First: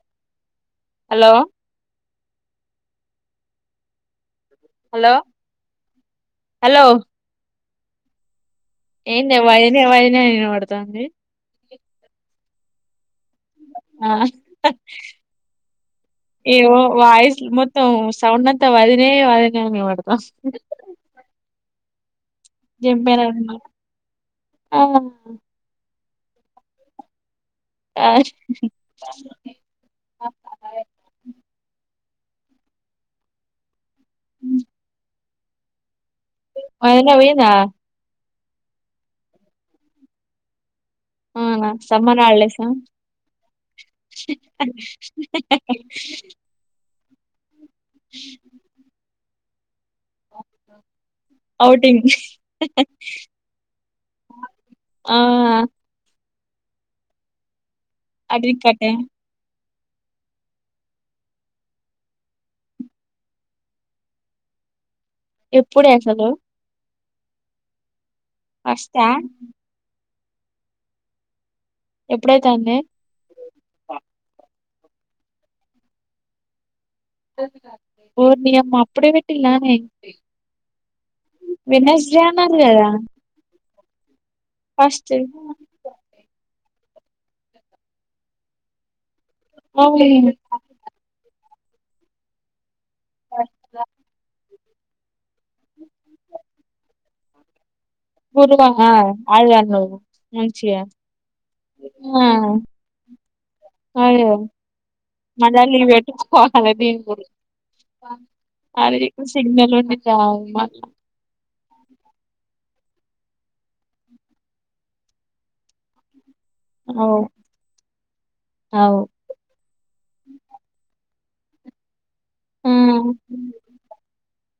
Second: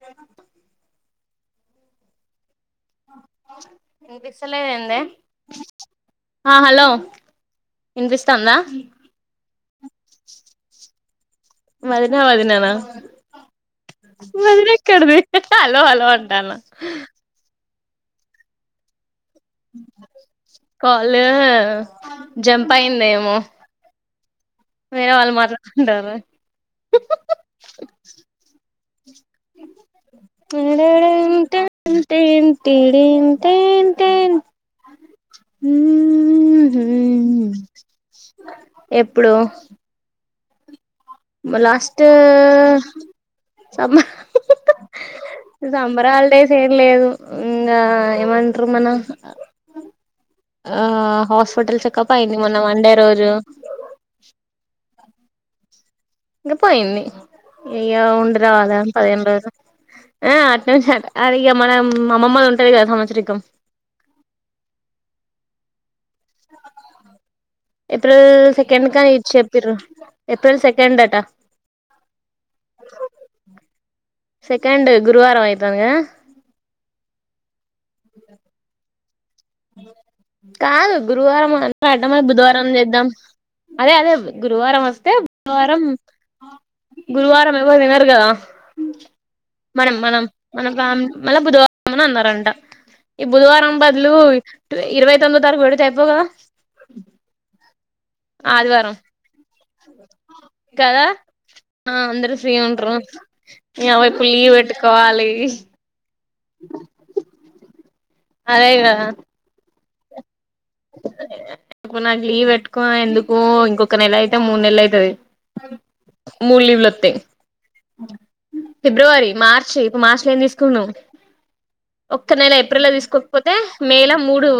అ hello వస్తుంది hello ఆ hello ఇనిపిస్తాందా ఏందే వదినే వదినే అని వినపడతాంది వదిన వదిన నా ఆ వదినెక్కడిది హలో హాలో అంటాన తం సౌండ్ వాతే వదినే వదినే అని వినపడతాంది కాల్ ఏ ఆ జంప్ అయిందేమో జంపేనట్టు ఆ వేరే వాళ్ళు మాట్లాడుకుంటారు ఆ ఏడే ఏడే ఇంట తింటిదింటిటీ అ హ్మ్మ్... మా వదినపోయిందా ఎప్పుడో అవునా లాస్ట్ సమ్మర్ హాలిడేసా సంమ్మ సంమ్మర్ హాలీడేస్ ఎం లేదు ఇంగా ఏమంటారు మన అ ఆ హాస్పిటల్ ఔటింగ్ చెకప్ ఐయింది మొన్నా మండే రోజు ఆ ఇంకా పోయింది అయ్య ఉండ రావాళ్ల అడిక్కటే పదిహేను రోజులు ఆ అ అది ఇక మన అమ్మమ్మలు ఉంటారు కదా సంవత్సరక ఎప్పుడు హలో ఏప్రిల్ సెకండ్ కాని ఇ చెప్పారు ఏప్రిల్ సెకండ్టా ఎప్పుడైతే అండి సెకండ్ గురువారం అయితాదిగద నియమప్పుడే వి కాదు గురువారం అ అడంమ వెడ్నెస్డే అన్నారు బుధవారం కదా చేద్దాం అదే అదే గురువారం ఫస్ట్ వస్తే బుధవారం గురువారాము ఎవరుతినరుకదా మన మనం అవును మన మన బుధ అన్న రంట ఈ బుధవారం బదులు ఇరవై తొమ్మిో తారీఖు పెడితే అయిపో కదా గురు అ ఆదివారం మంచి అ కదా ఆ అందరు ఫ్రీ ఉంట్రు నీ యవ్వ ఇప్పుడు లీవ్ పెట్టుకోవాలి మనవ్ కోాల బీ గురు ఆది రెడ్ సిగ్నల్ కా మొన్న లివ్ పెట్టుకున్న హ ఎందుకు ఇంకొక నెల అయితే మున్నెలు అయితుది మూడు లీవ్లు వస్తా అవు అవు ఫిబ్రవరి మార్చి ఇప్పు మార్చి లో ఏం తీసుకు ను్వు ఒక్క నెల ఆ ఏప్రిల్ తీసుకోకపోతే మే ల మూడు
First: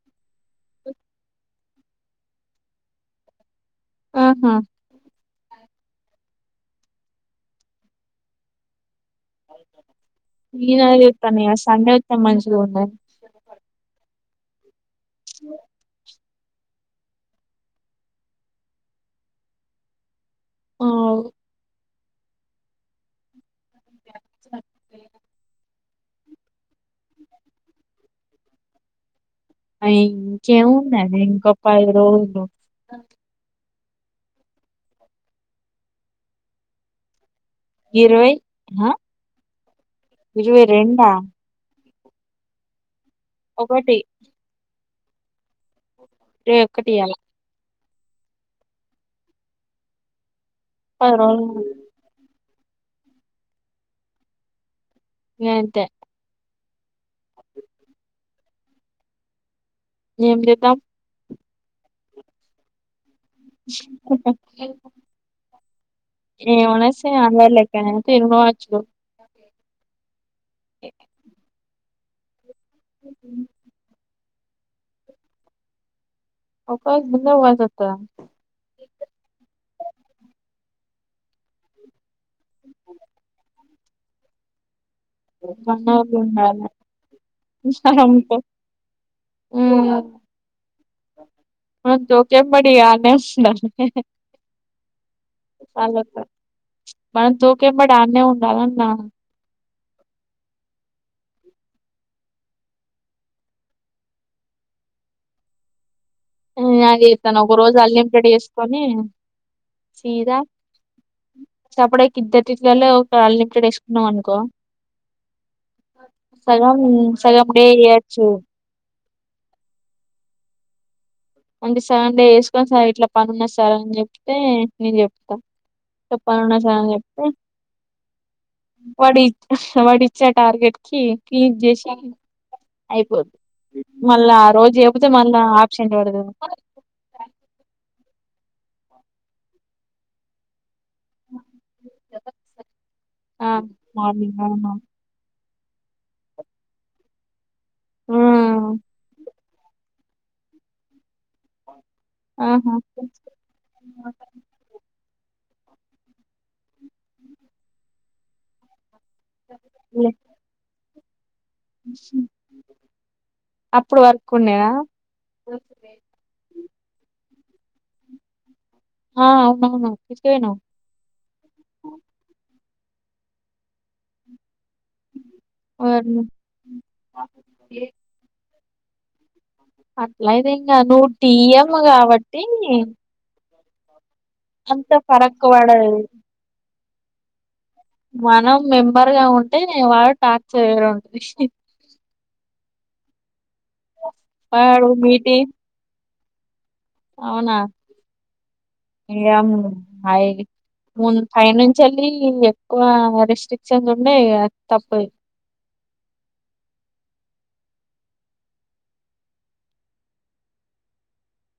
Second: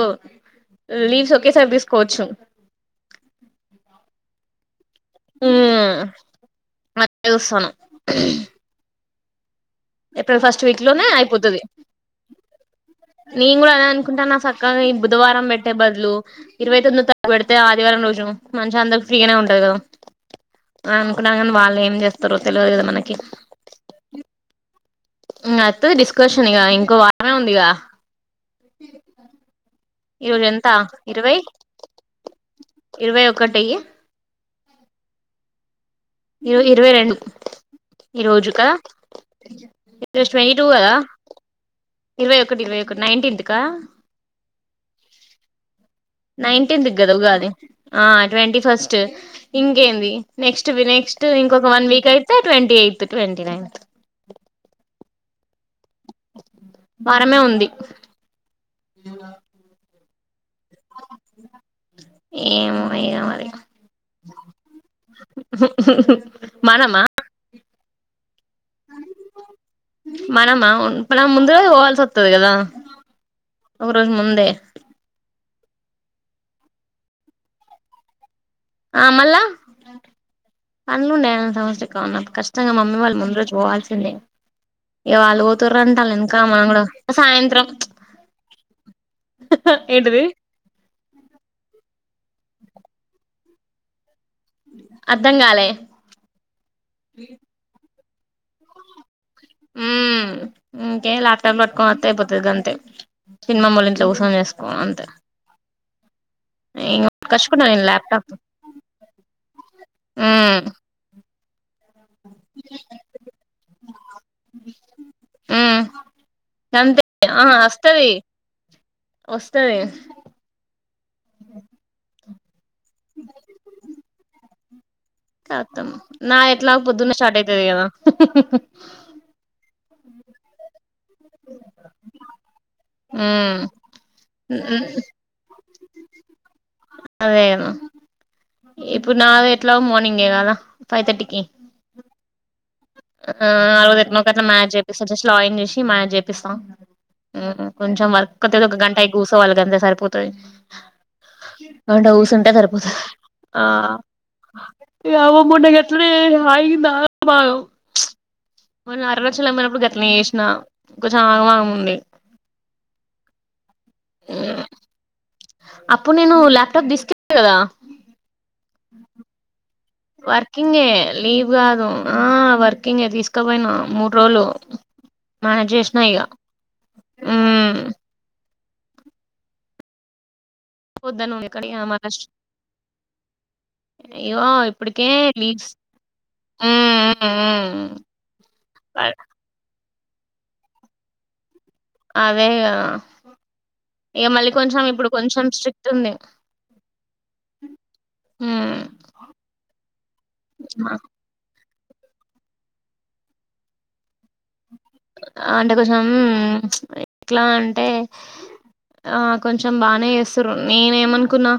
లీవ్ ఓకే సార్ిస్ కోచు ఆహా ఉ మసనం ఏప్రిల్ ఫస్ట్ నేను వీక్ అదే లోనే చూత్తన్న ఇగ అయిపోతుది సండే వత్తే మంచిగా ఉన్నది నేను కూడా అ కుంటనా సక్కగా బుధవారం వె పెట్టే బదులు ఇరవై తొమ్మిది తగ్గ పెడితే ఆదివారం రోజును మనిషి అందరికి ఫ్రీనే ఉంటారు కదా అవు అనుకున్న గాని వాళ్ళు ఏం చేస్తారు తరు తెలిదు కదా మనకి అయితది డిస్కషన్ ఇగా ఇంకో వారమే ఉందిగా అ ఈరోజు ఎంత చెవు ఇరవై ఇరవై [unintelligible] ఒకటి ఇ ఇ ఇరవై రెండు ఈ ఇరవై రోజు కదా ఈరోజు ట్వంటీ ఇరవై టూ కదా రెండు ఆ ఇరవై ఒకటి ఇరై ఒకటి క నైన్టీంత్ కా ఇరవై ఒకటి నైన్టీన్త్ి ఇయ్యాల గదగాది ఆ ట్వంటీ ఫస్ట్ ఇంకేంది నెక్స్ట్ వి పది నెక్స్ట్ రోజులు ఇంకొక వన్ వీక్ అయితే ట్వీ ఎయిత్ ట్వంట నైన్త్ ఏంత వారమే ఉంది ఏం చేద్దాం ఏం అ ఓకే ఏ మనమా థ్యాంక్ యు వాచ్ లు మనమా ముందగా పోల్ స త్తది కదా ఒకరోజు ముందే అవకాశ బంద వసా ఆమల్ల పన్నండ ఏ సమస్ ఉన్న కష్టంగా మమ్మీ వాళ్ళు ముందురోజు పోవాల్సి సిందె ఇ వాళ్ళు పోతుర్రు అంట మనోళ్ళు ఆళ్ల ఎనుకా మనం ఉండాలే కూడ సాయంత్రం చ్ సరంతో హా హా ఉమ్ ఏంటిది చెంబ్ అడిగా అనేస్తుంది ఆన్నే అర్ధం కాలే [unintelligible] దాన్నే ఉండాలన్నా ఉ ఇంకే ల్యాప్టాప్ పట్టుకొని అంత అయిపోతుది అంతే సినిమా మల్ ఇంట్లో కూర్సం చేసుకోడం అంతే ఇంగ అగేస్తాను ఒక పట్టుకొచ్చుకుంటా రోజు నేను అన్లిమిటెడ్ ల్యాప్టాప్ వేసుకొని సీదా ఉమ్ అప్పుడే ఇద్దరు [inaudible] ఒక అన్లిమిటెడ్ వేసుకున్నాం అనుకో ఉమ్ సగం గంతే ఆ సగం డే వస్తది చేయచ్చు వస్తది అండ్ సెవెన్ డేస్ సార్ ఇట్లా పని ఉంది సార్ అని చెప్తే నేను చెప్తా కాతం ఇట్లా నా పని ఉన్నది ఎట్లా సార్ అని పొద్దున్న చెప్తే షార్ట్ అయితది కదా వాడు ఇచ్చే టార్గెట్ కి క్లీన్ చేసి అయిపోద్ది ఉమ్ మళ్ళా ఆ రోజు అయిపోతే మళ్ళా ఆప్షెంట్ పడదు అదేనా ఇప్పుడు నాది ఎట్లాగో మార్నింగే కదా ఫైవ్ తర్టీకి ఆ ఆలుగు గట్ల మాకు మార్నింగ్ ఒక మ్యాచ్ అవునా చేపిస్తరు జస్ట్ లాయింగ్ చేసి షీ మాయ జేపిస్తాం కొంచెం వర్క్ అతే ఒక ఉమ్ గంట అయి కూ సవాల్ కంద సరిపోతది గంట కూసుంటే ఆహా సరిపోతది [unintelligible] మొన్న అరుణాచలం పోయినపుడు గట్ల నె లే చేసిన కొంచెం ఆగమాగం ఉంది అప్పుడు వరకు ఉండేనా అప్పుడు నేను ల్యాప్టాప్ దీస్ కదా ఆ అవునువును వర్కింగ్ ఏ లీవ్ కాదు హ వర్కింగే తీసుకపోయినా మూడు రోజులు మన చేసినా ఇక ఓర్ని హ్మ్ అట్లా ఇ నువ్వు వద్దనుంది కానీ టిఎం ఇగ కాబట్టి ఇగో అంత ఫారక్ పడదు హ్మ్ హ్మ్ మనం మెంబర్ గా ఉంటే [unintelligible] అదేగాద. ఇగ మళ్ళీ కొంచం ఇప్పుడు కొంచం స్ట్రిట్ ఉంది. [unintelligible] హ్మ్ చేల్లి ఎక్కువ రెస్ట్రిక్షన్స్ ఉన్నాయ్ గద. అంటే కోసం ఎట్లా. అంటే ఆ కొంచెం బానే చేస్థుర్రు నేనే ఏమనుకున్నా,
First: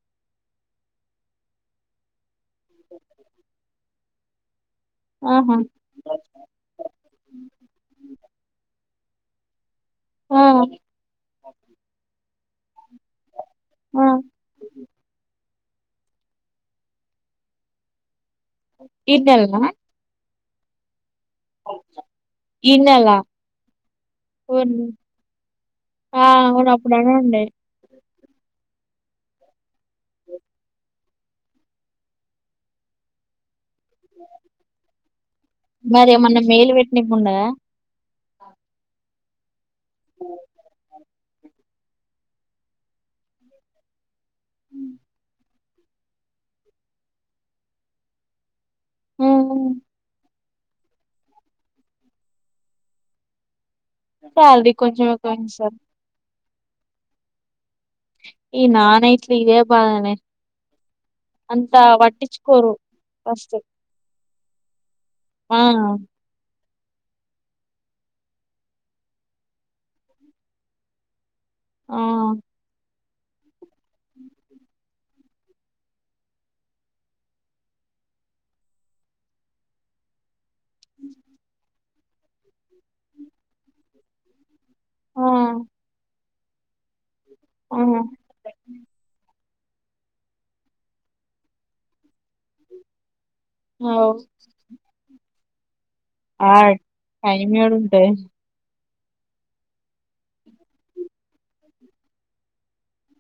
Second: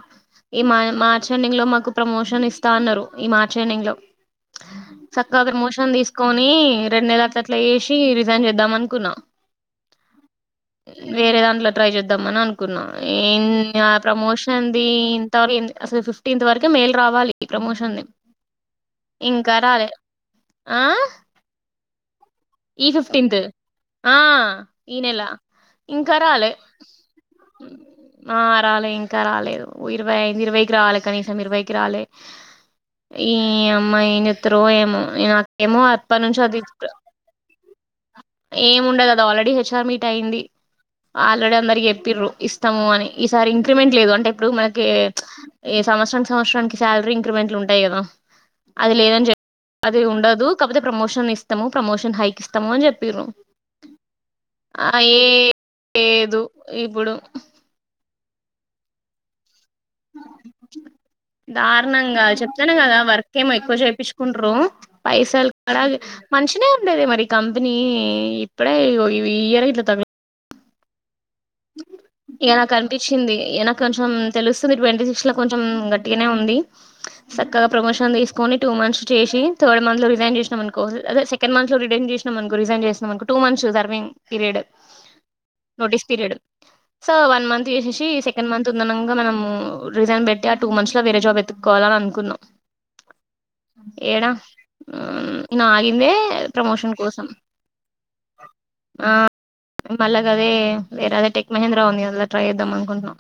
ఈ మ మార్చ ఎండింగ్ లో మాకు ప్రమోషన్ ఇస్తా అన్నారు, ఈ మార్చ ఎండింగ్ లో. చక్కగా ఆహా మోషన్ తీసుకొనీ రెండు నెల అట్ అట్ల యెసి. చేద్దాం అనుకున్నా. ఆ వేరే దాంట్ల ట్రై చేద్దాంమని అను. కున్న ఏ. ఏన్ అ ఆ ప్రమోషన్ ది ఇంతవీ. అసలు ఫిఫ్టీన్త్ వరకు మెల్ రావాలి ఇ ప్రమోషన్ ది. ఇ తేల్గు. ఆ. [inaudible] ఈ నెల ఫిఫ్టీన్త్ ఆ, ఉన్- ఈ నెలా, ఇంకా ఆ రాలే. అవును అప్పుడనే ఉండే ఆ రాలే ఇంకా రాలేదు ఇరవైఐది ఇరవైకి రాలే కనీసం ఇరవైకి రాలే ఈమ్. మా ఏంజెతారో ఏమో. [unintelligible] మరి ఏమన్నా మేలు పెట్టానికున్నదా. ఏ ముండా. ఉంటది ద ఆల్రెడీ చ్చ. కమిట్ అయింది. ఆల్రెడీ అందరికి చెప్పిర్రు ఇష్టము అని ఈసారి ఇంక్రిమెంట్ లేదు అంటే. ఇప్పుడు మనకె. ఈ సంవత్సరం సంవత్సరానికి శాలర్రి ఇంక్రిమెంట్లు ఉంటాయి గదా. అది లేదని చెప్ప అది ఉండదు. కపోతే ప్రమోషన్ ఇస్తాము ప్రమోషన్ హై. ఇష్టామ అని చెప్పిర్రు. సాలర్రి ఆ కొంచం ఏ ఎక్కువ ఇచ్చి సార్. లేదు ఇప్పుడు. ఈ నానైట్ట్లు ఈయం. దారుణంగా పట్టించుకోరు చెప్తాప్తేనే గదా వర్క్ ఏమో ఫస్ట్ ఎక్కువ చెపిచ్చు కుంట్రర్రు పైసల్ ఆ కాడ మంచినే గద. అేదే మరి కంపెనీ ఇప్పుడే ఇయర్ ఇట్లా తగల ఆ ఏలా కర నిించింది కొంచెం తెలుస్తుంది ట్వంటీ సిక్స్ లో కొంచెం గట్టిగానే ఉంది చక్కగా ప్రమోషన్ తీసుకొని టూ మంత్స్ చేసి థర్డ్ మంత్ లో రిజైన్ చేసిన సెకండ్ మంత్లో రం చేసిన రిజన్ చేినకు టూ మంత్స్ ర్నింగ్ పీరియడ్ ఆ notice period so one month ఆ చేసేసి సెకండ్ మంత్ ఉందనంగా మనము రిజైన్ పెట్టి ఆ టూ మంత్స్ లో వేరే జాబ్ ఎత్తుక్కోవాలని అనుకున్నాం అవు ఏడా నా ఆ టైమడుంట ఆ మళ్ళగదే వేరద టెక్ మహేంద్ర రావుని అలా ట్రై చేద్దాం అనుకుంటున్నాం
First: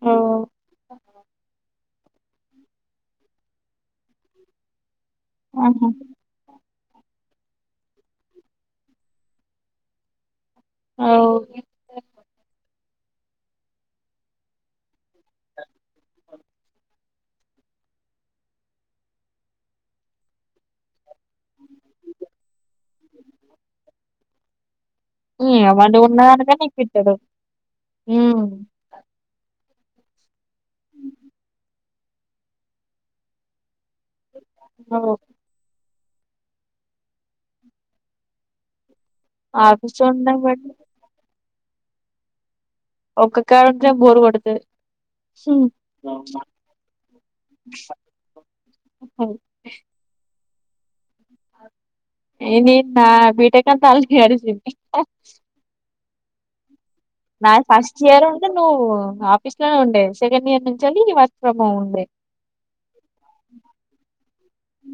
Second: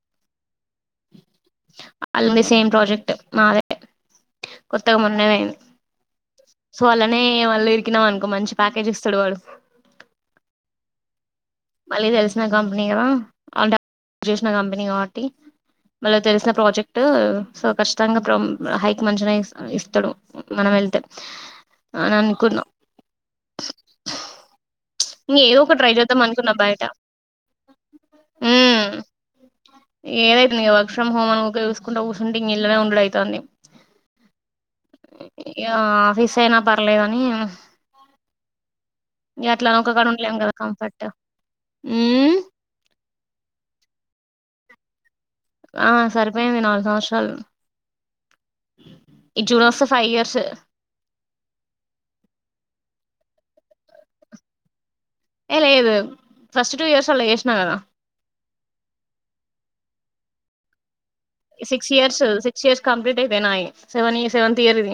అ అలాంది సేమ్ ప్రాజెక్ట్ మాదే త్త ఉన్నవను ఆహా సో అలానే మళ్ళు ఇరికినాం అనుకో మంచి ప్యాకేజ్ ఇస్తాడు వాడు అవు కడ చేసిన కంపెనీ కాబట్టి మళ్ళ తెలిసిన ప్రాజెక్ట్ సో ఖచ్చితంగా హైక్ మంచిగా ఇస్తాడు మనం వెళ్తే అని అనుకున్నాం ఇంక ఏదో ఒక ట్రై అమంట ఉన్న చేద్దాం కనక అనుకున్నా బయట నీకుట్టడు ఏదైతుందిీ వర్ ఫ్రమ్ హోమ్ అనుకో చూసుకుంటూ కూర్ుంటే ఇ న ఇల్ళనే ఉండడు అవుతుంది ఓ ఆ రీసయినా పర్లేదని ఎట్లా నౌకా ఆఫీస్ లో కడు లేం ఉండం కదా బట్టి కంఫర్ట్ ఆ ఒక్క కారంటం బూరు కొడుతు ఆ సరిపోయింది నాలుగు సంవత్సరాలు ఈ చూరీ వస్తే ఫైవ్ ఇయర్స్ ఏ నెన్ నా బి టెక్ అంత [unintelligible] ఏ లేడు ఫస్ట్ టూ ఇయర్స్ అలా నా చేసినా కదా ఫస్ట్ ఇయర్ ఉంటే నువ్వు ఆఫీస్ లోనే ఉండే సెకండియర్ నుంచెలి వల six years six years complete అయితే నాయి సెవెన్ సెవెంత్ ఇయర్ ఇది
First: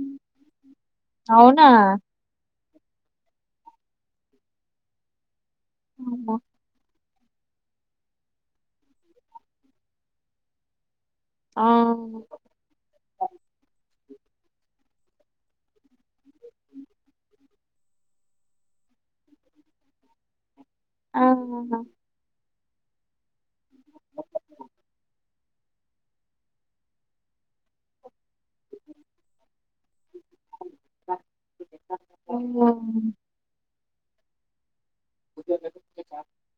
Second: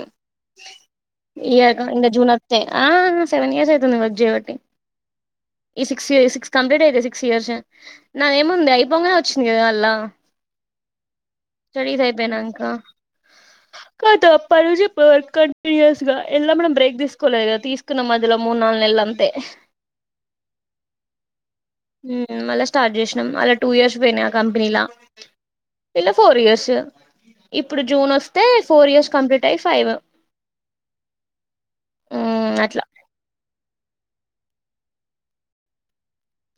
అవునా ఇగ జూన్ ఆ సెవన్ ఇయర్స్ అయితుంది వర్క్ జయవటి ఈ సిక్స్ అమ్మో! సిక్స్ కంప్లీట్ అయిది సి స్ ఇయర్ నా ఏమంది అయిపోంగనే వచ్చింది కదా అల్లా. ఆ స్టడీస్ ఐపోయానాక. కాద పల్జి వర్క్ కంటిన్యూస్గా ఎలా మనం బ్రేక్ తీసుకోలేదు కదా తీసుకున్న మధ్యలో మూడు నాలుగు నెలల అంతే. ఆఉనా ఉమ్ మళ్ళ స్టార్ట్ చేసినాం అలా టూ ఇయర్స్ పోయినాయి ఆ కంపెనీ ఇలా ఫోర్ ఇయర్స్ ఇప్పుడు జూన్ వస్తే ఫోర్ ఇయర్స్ కంప్లీట్ అయ ఫైవ్. మ్మ్ అవునా అట్లా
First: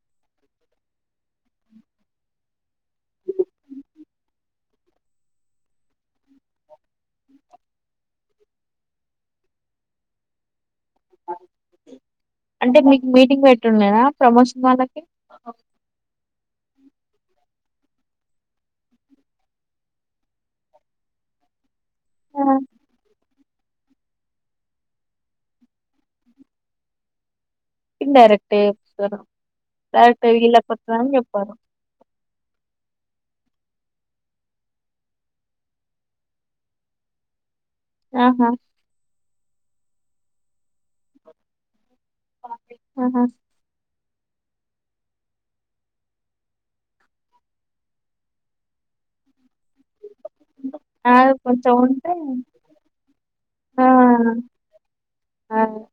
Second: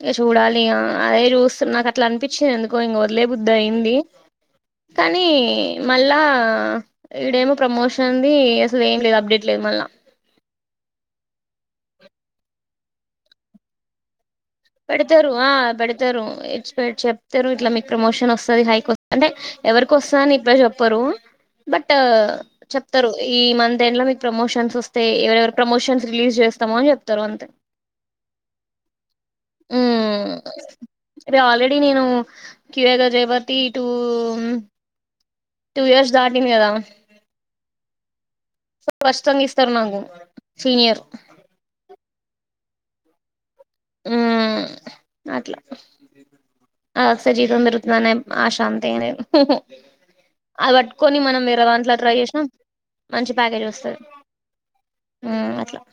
ఇంక చూడాలి ఇగా అదే చూస్తు నాకు అట్లా అనిపించింది ఎందుకో ఇంక వదిలే బుద్ధి అయింది కానీ మళ్ళా ఇడేమో ప్రమోషన్ది అసలు ఏం లేదు అప్డేట్ లేదు మళ్ళా. అంటే మీకు మీటింగ్ పెట్టుండు లేదా? పడుతరు ఆ పడుతరు ఇ చెప్తారు ఇట్లా మీకు ప్రమోషన్ వస్తుంది హైకి వస్తుంది. అంటే ఎవరికి వస్తు అని ఇప్పుడే చెప్పరు, బట్ చెప్తారు ఈ మంత్ ఎండ్ లో మీకు ప్రమోషన్స్ వస్తాయి. ఎవరెవరు ప్రమోషన్స్ రిలీజ్ చేస్తామో అని చెప్తారు అంతే. ఇన్ండైరెక్ట్ [unintelligible] ఉమ్ చెప్పారు [unintelligible] జయపతి ఇటూ టూ ఇయర్స్ దాటింది కదా ఆహా స్పష్టంగా ఇస్ ఇస్తారునకు సీనియర్ ఆ ఆహా ఉ అట్లా అస జీతం పేరుకుతుందనే ఆశాంతి అనే అది ఆ పట్టుకొని మనం వేరే కొంచెం దాంట్లో ఉంటే ట్రై చేసినాం మంచి ప్యాకేజ్ ఆ వస్తుంది హం అట్లా. అదే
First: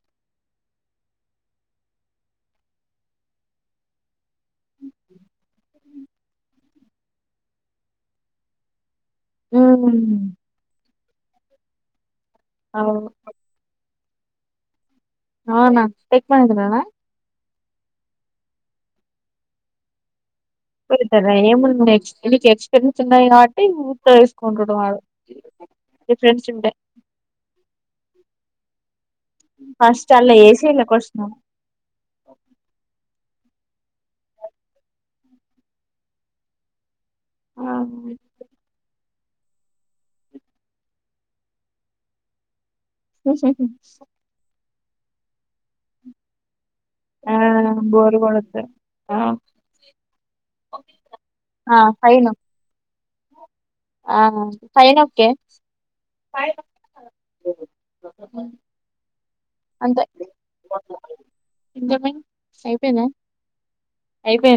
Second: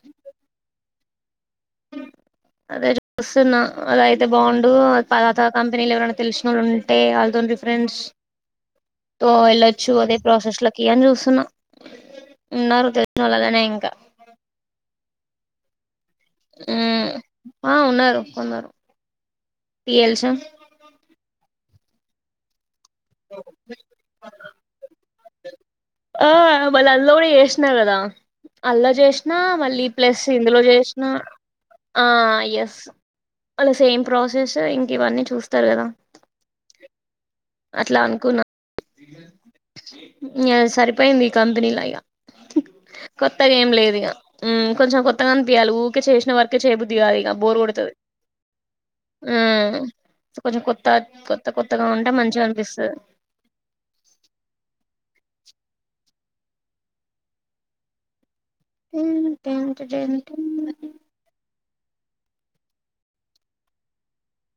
అదే చేస్తూన్న అద అే బాగుండు తర్వాత కంపెనీలో ఎవరైనా తెలుసుినళ్ళుం తేవెళ్తూనేడి ఫరెండ్స్ ఎయిల చు అదే ఉమ్ ప్రోసెస్లలో చేన్ చూసన్నా ఉన్నరు అవును తెలిసినోళ్ గానే ఇంకా అవునా టక్ [unintelligible] ఆ ఉన్నారు కొందరు తీల్సాం పోతారా ఏమ న [unintelligible] చిన్న చిన్న కాబాటి ఊత్త తీసుకుంటాడు వా ఆ మళ్ళీ అందులో కూడా చేసిన కదా అల్లా జెసి నా మళ్ళీ ఫస్ట్ ప్లస్ అలా ఇందులో ఏసీలో చేసిన కొట్టినం ఆ ఎస్ అలా సేమ్ ప్రాసెస్ ఇంక ఇవన్నీ చూస్తారు కదా. అట్లా అనుకున్నా ఎ సారి పైంది ఈ కంపెనీ ల ఇగ కొత్తగ ఏం లేదు ఇగ ఉ కొంచం కొత్తగాని పయి ఊరిే చేసిన వరకి క్క చేబుద్ిగాదు ఆ ఇక బోర్ కొడుతుంది బోరు కొడతది ఆ కొంచం కొత్త కొత్త ఆ కొత్తగా ఉంటే ఫైన్ మంచిగా అనిపిస్తుంది ఆ ఫైన్ కే ఫ ఏ టంత టె ఇమ అయిపోయిందా అయిపో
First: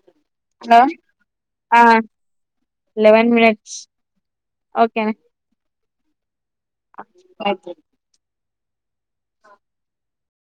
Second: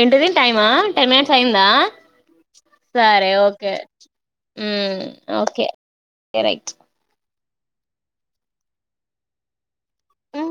ఏంటది టైమా హలో టెన్ మినిట్స్ అయిందా ఆ లెవెన్ సరే ఓకే మినిట్స్ ఓకేనా ఓకే ఎరైట్ పక ఆ